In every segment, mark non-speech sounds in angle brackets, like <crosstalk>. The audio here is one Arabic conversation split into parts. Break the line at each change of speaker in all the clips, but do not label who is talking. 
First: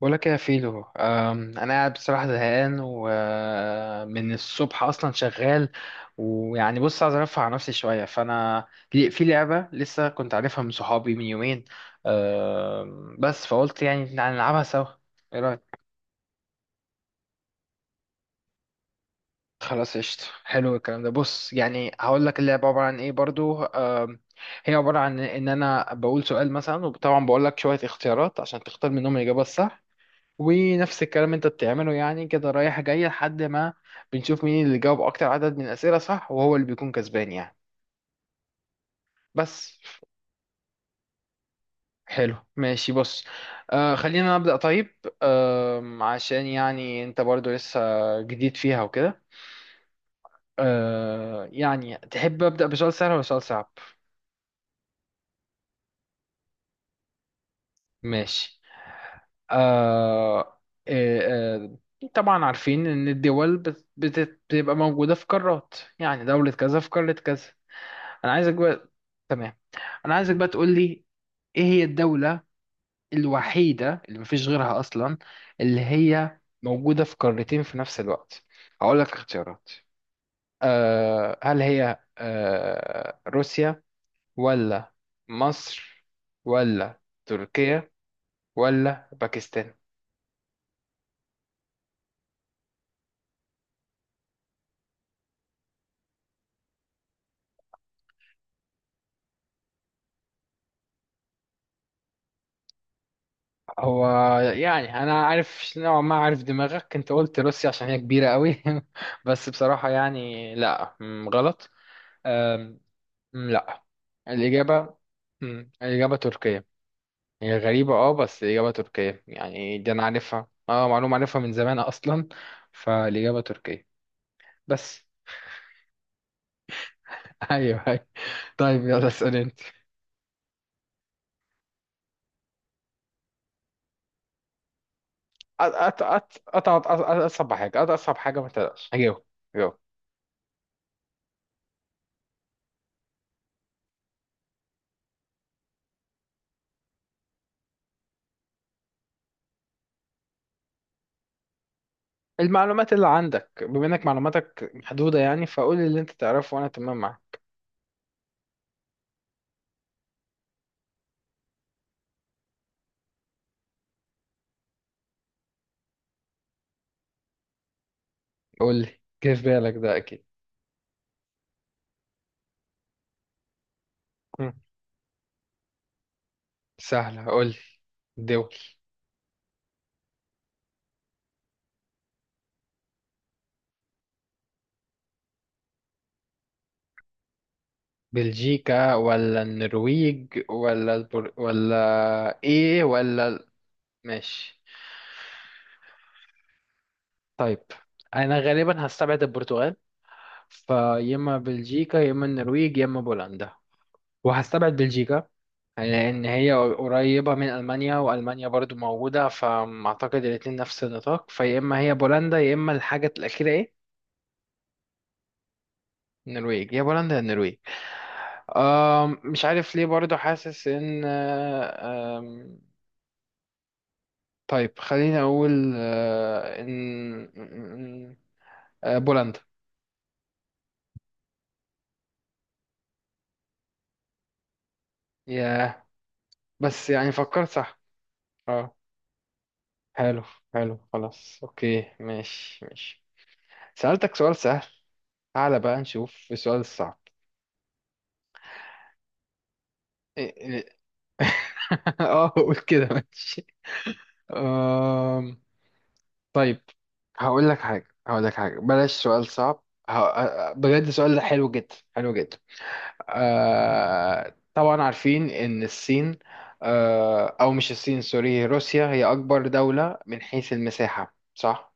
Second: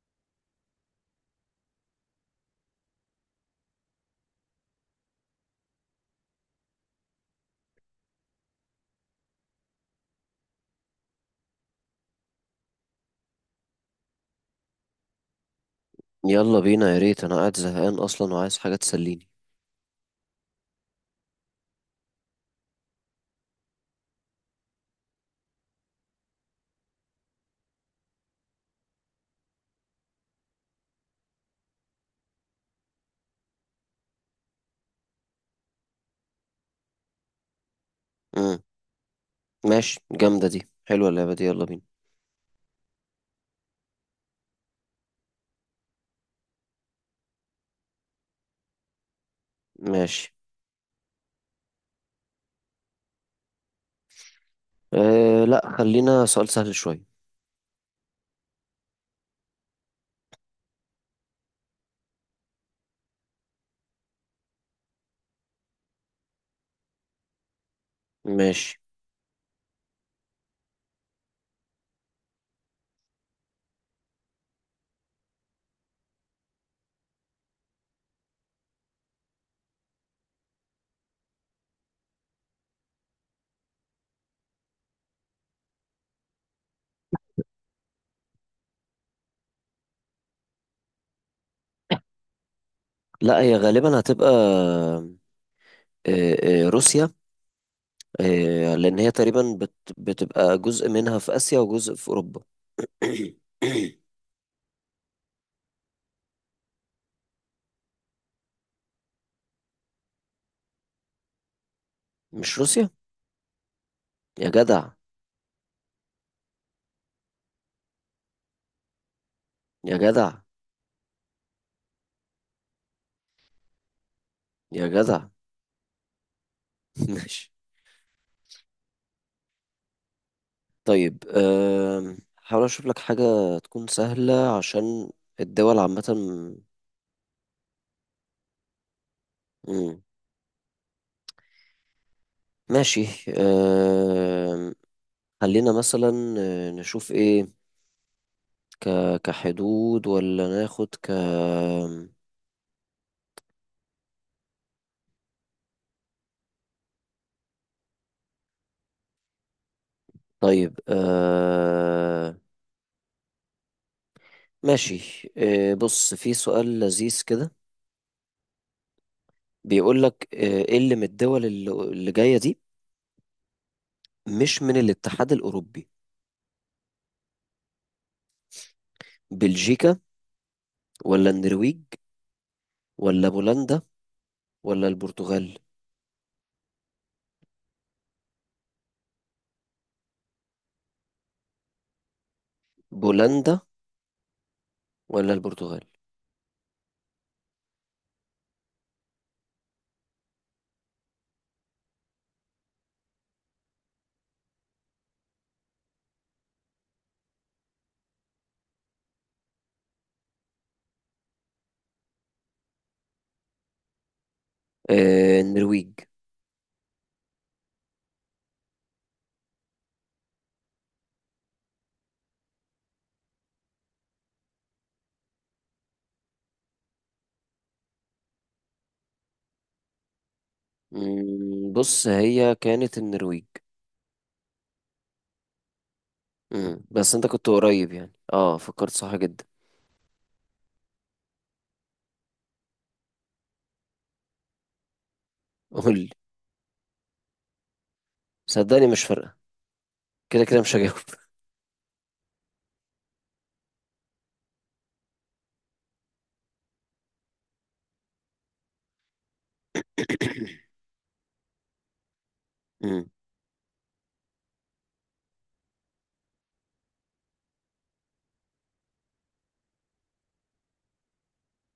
بقولك إيه يا فيلو، انا قاعد بصراحه زهقان ومن الصبح اصلا شغال. ويعني بص عايز ارفع عن نفسي شويه فانا في لعبه لسه كنت عارفها من صحابي من يومين. بس فقلت يعني نلعبها سوا. ايه رايك؟
يلا بينا يا ريت انا قاعد زهقان اصلا وعايز حاجه تسليني.
خلاص قشطة، حلو الكلام ده. بص يعني هقول لك اللعبة عبارة عن ايه برضو. هي عبارة عن ان انا بقول سؤال مثلا وطبعا بقول لك شوية اختيارات عشان تختار منهم الإجابة الصح، ونفس الكلام انت بتعمله يعني كده رايح جاي لحد ما بنشوف مين اللي جاوب اكتر عدد من الاسئله صح وهو اللي بيكون كسبان يعني.
امم
بس.
ماشي، جامده دي، حلوه اللعبه دي، يلا بينا.
حلو ماشي، بص. خلينا نبدا طيب. عشان يعني انت برضو لسه جديد فيها وكده.
ماشي.
يعني تحب ابدا بسؤال سهل ولا سؤال صعب؟
أه لا، خلينا سؤال سهل شويه.
ماشي. آه آه طبعا عارفين ان الدول بتبقى موجوده في قارات، يعني دوله كذا في قاره كذا. انا عايزك
ماشي.
بقى تمام. انا عايزك بقى تقول لي ايه هي الدولة الوحيدة اللي مفيش غيرها اصلا اللي هي موجودة في قارتين في نفس الوقت. هقول لك اختيارات. هل هي روسيا، ولا مصر، ولا تركيا، ولا باكستان؟
لا، هي غالبا هتبقى أه روسيا، أه لان هي تقريبا بتبقى جزء منها في اسيا وجزء في اوروبا. <coughs>
هو يعني انا عارف نوعا ما عارف دماغك، انت قلت روسيا عشان هي كبيرة قوي. <laughs> بس بصراحة يعني لا غلط.
مش روسيا؟
لا.
يا جدع!
الإجابة. الإجابة تركية. هي غريبة بس الإجابة تركية، يعني دي
يا
أنا
جدع!
عارفها معلومة عارفها من زمان <laughs> أصلا. فالإجابة تركية.
يا
بس.
جدع! <laughs>
<laughs>
ماشي.
أيوه أيوه. طيب يلا اسأل أنت.
طيب أه حاول اشوف لك حاجه تكون سهله، عشان
أت-
الدول
أت-
عامه.
أت- أت- أت- أصعب حاجة أصعب حاجة، ما تقلقش هجاوب. هجاوب.
مم. ماشي. آم، خلينا مثلا، نشوف ايه. ك... كحدود، ولا ناخد ك...
المعلومات اللي عندك بما إنك معلوماتك محدودة يعني، فقول لي اللي أنت تعرفه وأنا تمام معاك.
طيب ماشي، بص، في سؤال لذيذ كده.
قول لي، جه في بالك ده
بيقول
أكيد.
لك ايه اللي من الدول اللي جاية دي
مم،
مش من الاتحاد الأوروبي؟
سهلة، قول لي دول.
بلجيكا، ولا النرويج، ولا بولندا، ولا البرتغال.
بلجيكا، ولا النرويج، ولا ولا ايه، ولا
بولندا.
ماشي.
ولا البرتغال.
طيب انا غالبا هستبعد البرتغال، فيا اما بلجيكا يا اما النرويج يا اما بولندا. وهستبعد بلجيكا لان هي قريبة من المانيا والمانيا برضو موجودة فاعتقد الاتنين نفس النطاق، فيا اما هي بولندا يا اما الحاجة الاخيرة ايه.
النرويج.
النرويج، يا بولندا يا النرويج. مش عارف ليه برضو حاسس ان، طيب خليني أقول بولندا.
بص، هي كانت النرويج.
ياه.
امم،
بس يعني
بس انت كنت
فكرت صح.
قريب يعني، اه
اه.
فكرت صح جدا.
حلو. حلو خلاص أوكي، ماشي ماشي. سألتك سؤال سهل، تعالى بقى
قول لي،
نشوف في السؤال الصعب.
صدقني مش فارقة، كده كده
إيه.
مش هجاوب.
<laughs> اه قول كده، ماشي. أم، طيب هقول لك حاجة، هقول لك حاجة، بلاش سؤال صعب
<coughs>
بجد سؤال حلو جدا، حلو جدا.
امم.
طبعا عارفين ان الصين، او مش الصين، سوري، روسيا هي اكبر دولة من حيث المساحة صح.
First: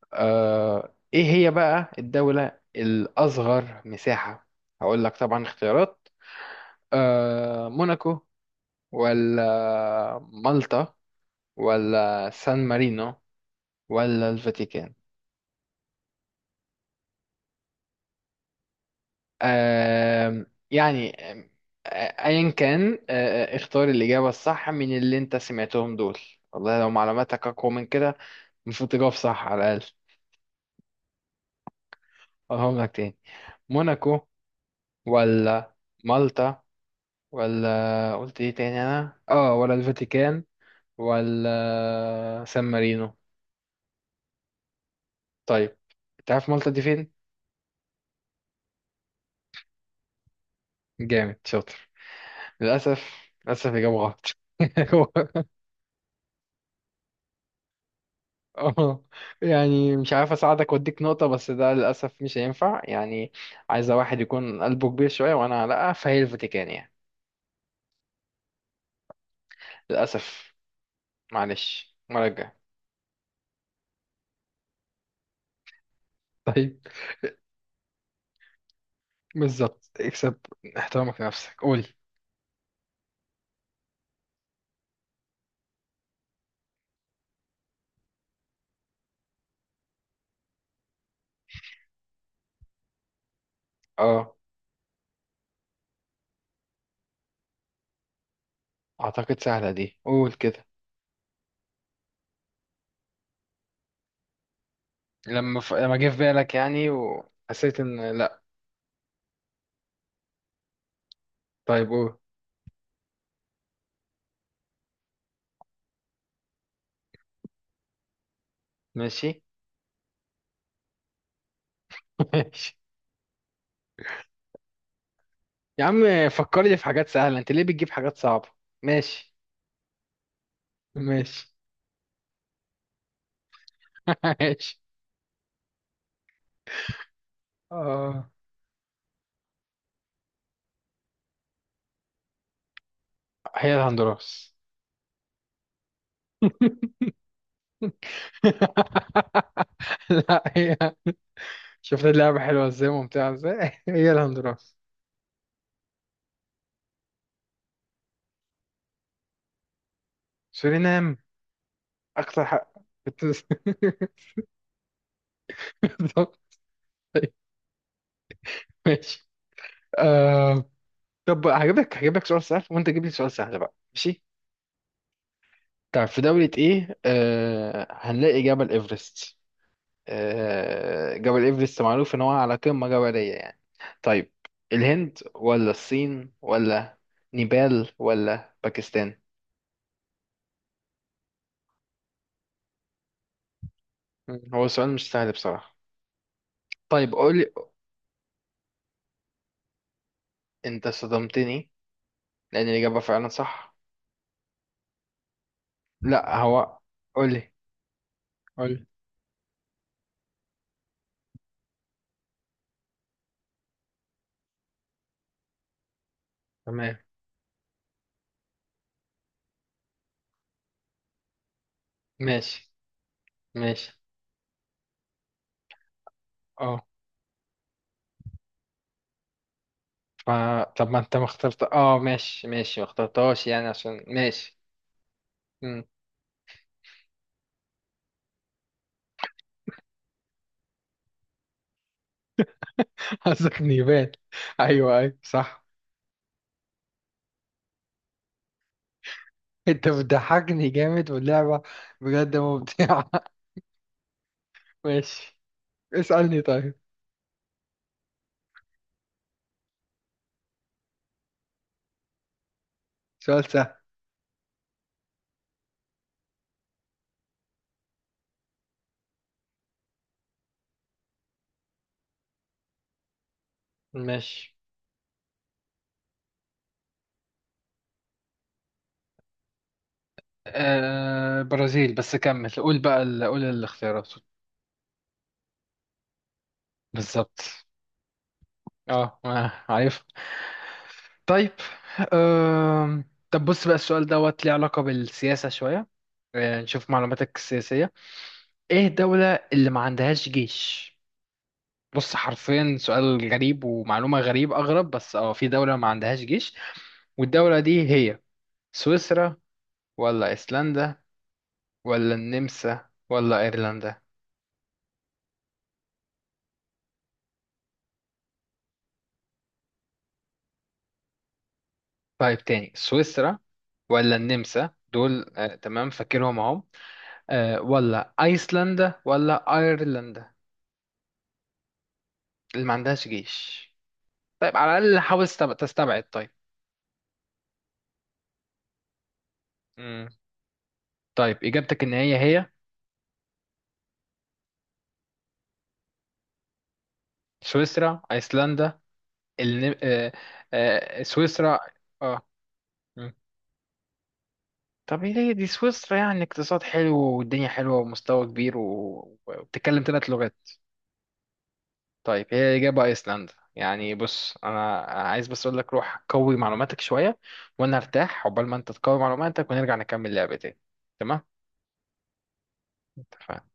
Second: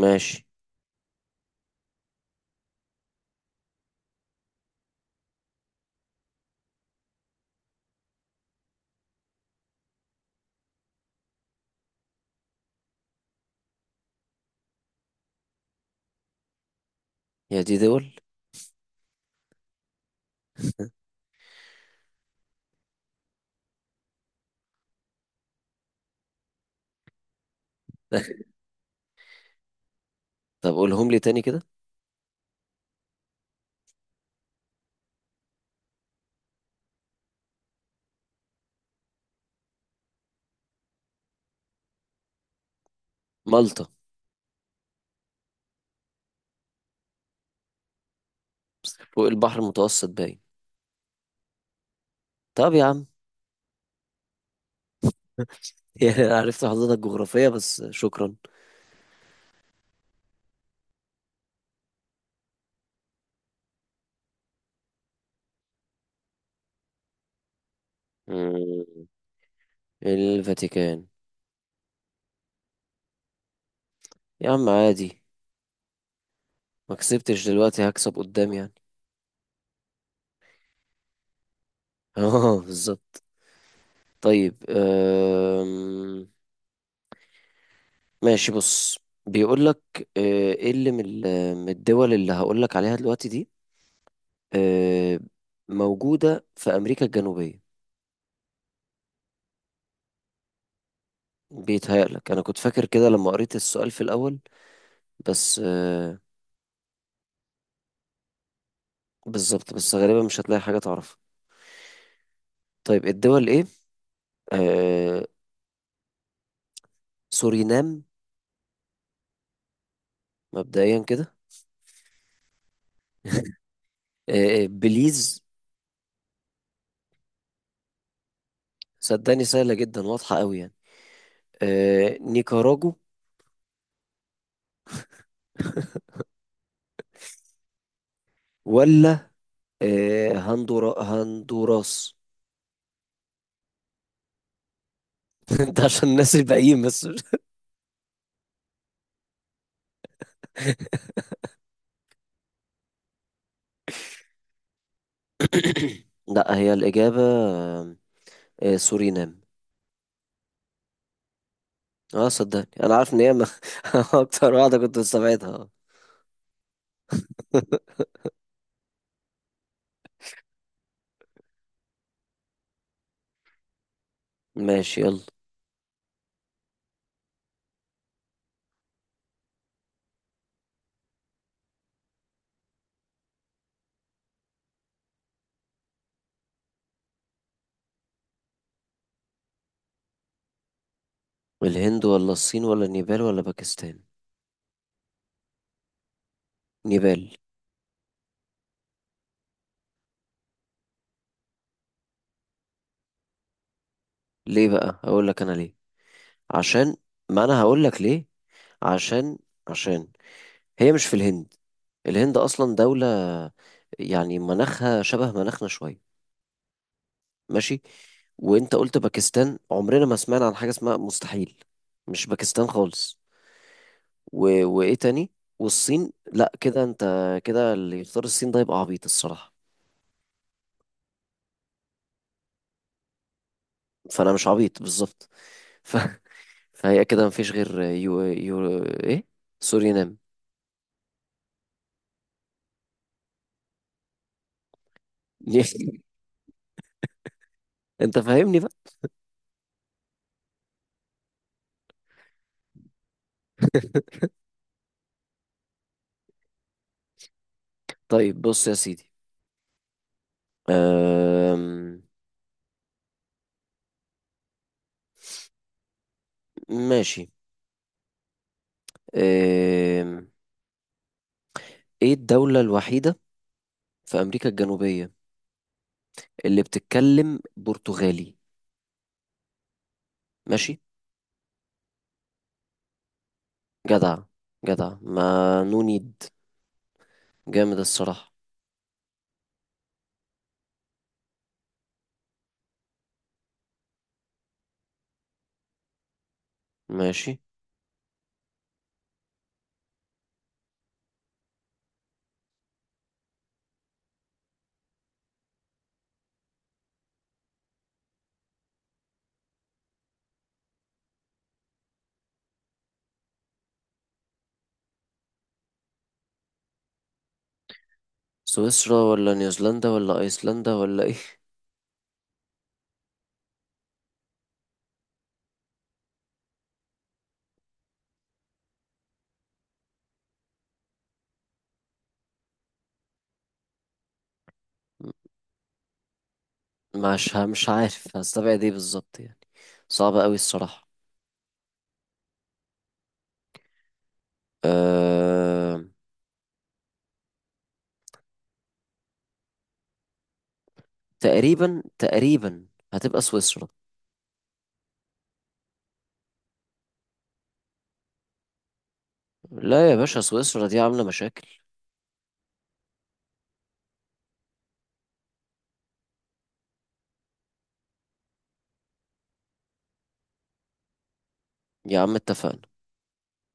ماشي.
ايه هي بقى الدولة الاصغر مساحة؟ هقول لك طبعا اختيارات. موناكو، ولا مالطا، ولا سان مارينو، ولا الفاتيكان.
يا دي دول!
يعني آه، ايا كان، اختار الاجابه الصح من اللي انت سمعتهم دول. والله لو معلوماتك اقوى من كده
<laughs>
المفروض تجاوب صح على الاقل.
طب قولهم لي تاني كده.
اقولهم لك تاني. موناكو، ولا مالطا، ولا قلت ايه تاني انا ولا الفاتيكان، ولا سان مارينو.
مالطا.
طيب. تعرف مالطا دي فين؟
فوق البحر المتوسط باين.
جامد، شاطر.
طب يا
للاسف،
عم!
للاسف اجابه غلط. <laughs>
<laughs> يعني أنا عرفت حضرتك جغرافية، بس شكرا.
اه يعني مش عارف اساعدك واديك نقطة بس ده للأسف مش هينفع يعني. عايزة واحد يكون قلبه كبير شوية وانا لا، فهي الفاتيكان يعني.
مم.
للأسف.
الفاتيكان.
معلش المرة الجاية.
يا عم عادي،
طيب.
ما كسبتش دلوقتي هكسب قدام يعني.
بالظبط، اكسب احترامك لنفسك، قول.
<laughs> اه بالظبط. طيب ماشي، بص، بيقول لك ايه اللي من من الدول اللي هقول لك عليها دلوقتي دي
اه
آه، موجودة في أمريكا الجنوبية.
اعتقد سهلة دي، قول كده.
بيتهيألك أنا كنت فاكر كده لما قريت السؤال في الأول، بس
لما جه في بالك يعني وحسيت ان لا.
بالظبط، بس غالبا مش هتلاقي حاجة تعرفها.
طيب قول.
طيب الدول إيه؟ آه، سورينام،
ماشي.
مبدئيا كده.
<laughs> ماشي
بليز.
يا عم، فكرني في حاجات سهلة، انت ليه بتجيب حاجات صعبة؟ ماشي.
صدقني سهلة جدا، واضحة أوي يعني.
ماشي.
نيكاراجو،
<laughs> ماشي. اه
ولا هندورا هندوراس.
هي الهندوراس.
<laughs> ده عشان الناس
<laughs>
الباقيين بس.
لا هي، شفت اللعبة حلوة ازاي، ممتعة ازاي. <laughs> هي الهندوراس.
<coughs> لا، هي الإجابة آم، سورينام.
سورينام،
اه
أكتر
صدقني
حق
انا عارف ان هي
بتس-
<laughs> اكتر واحدة كنت مستبعدها.
<laughs> بالظبط. طيب،
<laughs>
ماشي. آه... طب هجيبك سؤال سهل وأنت تجيب لي سؤال سهل بقى، ماشي.
ماشي، يلا.
طب في دولة إيه هنلاقي جبل إيفرست. جبل إيفرست معروف إن هو على قمة جبلية يعني. طيب، الهند ولا الصين ولا نيبال ولا باكستان؟
الهند ولا الصين ولا نيبال ولا باكستان؟
مم. هو السؤال مش سهل بصراحة. طيب
نيبال.
قولي، انت صدمتني لان الإجابة فعلا صح.
ليه بقى؟ هقول لك انا ليه.
لا هو.
عشان، ما
قولي.
انا هقول لك ليه.
قولي.
عشان، عشان هي مش في الهند. الهند اصلا دولة يعني مناخها شبه مناخنا شوية.
تمام.
ماشي. وانت قلت باكستان، عمرنا ما سمعنا عن حاجة اسمها، مستحيل، مش باكستان
ماشي
خالص.
ماشي.
وايه تاني؟ والصين لا، كده
اه
انت، كده اللي يختار الصين ده يبقى عبيط الصراحة.
ف... طب ما انت ما اخترت ماشي ماشي ما اخترتهاش يعني، عشان
فانا مش
ماشي.
عبيط بالظبط.
مم.
ف... <laughs> فهي كده مفيش غير ايه، سورينام.
<laughs> قصدك نيفال؟ ايوه ايوه، صح.
<laughs> انت فاهمني بقى.
انت بتضحكني جامد، واللعبة بجد ممتعة.
<laughs>
<laughs> ماشي. اسألني طيب.
طيب بص يا سيدي، أم...
سؤال سهل.
ماشي، أم... ايه الدولة الوحيدة في أمريكا
ماشي.
الجنوبية اللي بتتكلم برتغالي؟ ماشي.
برازيل. بس كمل، قول بقى قول الاختيارات.
جدع، جدع، ما نو نيد.
بالظبط.
جامد الصراحة.
اه عارف. طيب. أم... طب بص بقى السؤال دوت ليه علاقة بالسياسة شوية. نشوف معلوماتك
ماشي.
السياسية. ايه الدولة اللي ما عندهاش جيش؟ بص حرفيا سؤال غريب ومعلومة غريب أغرب، بس في دولة ما عندهاش جيش. والدولة دي هي سويسرا، ولا أيسلندا، ولا النمسا، ولا أيرلندا.
سويسرا، ولا نيوزيلندا، ولا ايسلندا، ولا ايه؟
طيب تاني، سويسرا ولا النمسا، دول تمام فاكرهم اهو. ولا ايسلندا ولا ايرلندا اللي ما عندهاش جيش. طيب على الاقل حاول تستبعد طيب.
مش عارف هستبعد ايه بالظبط يعني،
مم.
صعبة قوي الصراحة.
طيب اجابتك ان هي هي
أه...
سويسرا، ايسلندا، الن... آه، سويسرا.
تقريبا،
اه.
تقريبا
مم.
هتبقى سويسرا.
طب هي دي سويسرا يعني اقتصاد حلو والدنيا حلوه ومستوى كبير وبتتكلم
لا يا
ثلاث
باشا،
لغات.
سويسرا دي عاملة مشاكل.
طيب هي اجابه ايسلندا يعني، بص انا عايز بس اقول لك روح قوي معلوماتك شويه وانا ارتاح عقبال ما انت تقوي معلوماتك ونرجع نكمل لعبة تاني. تمام.
يا عم اتفقنا.
اتفقنا.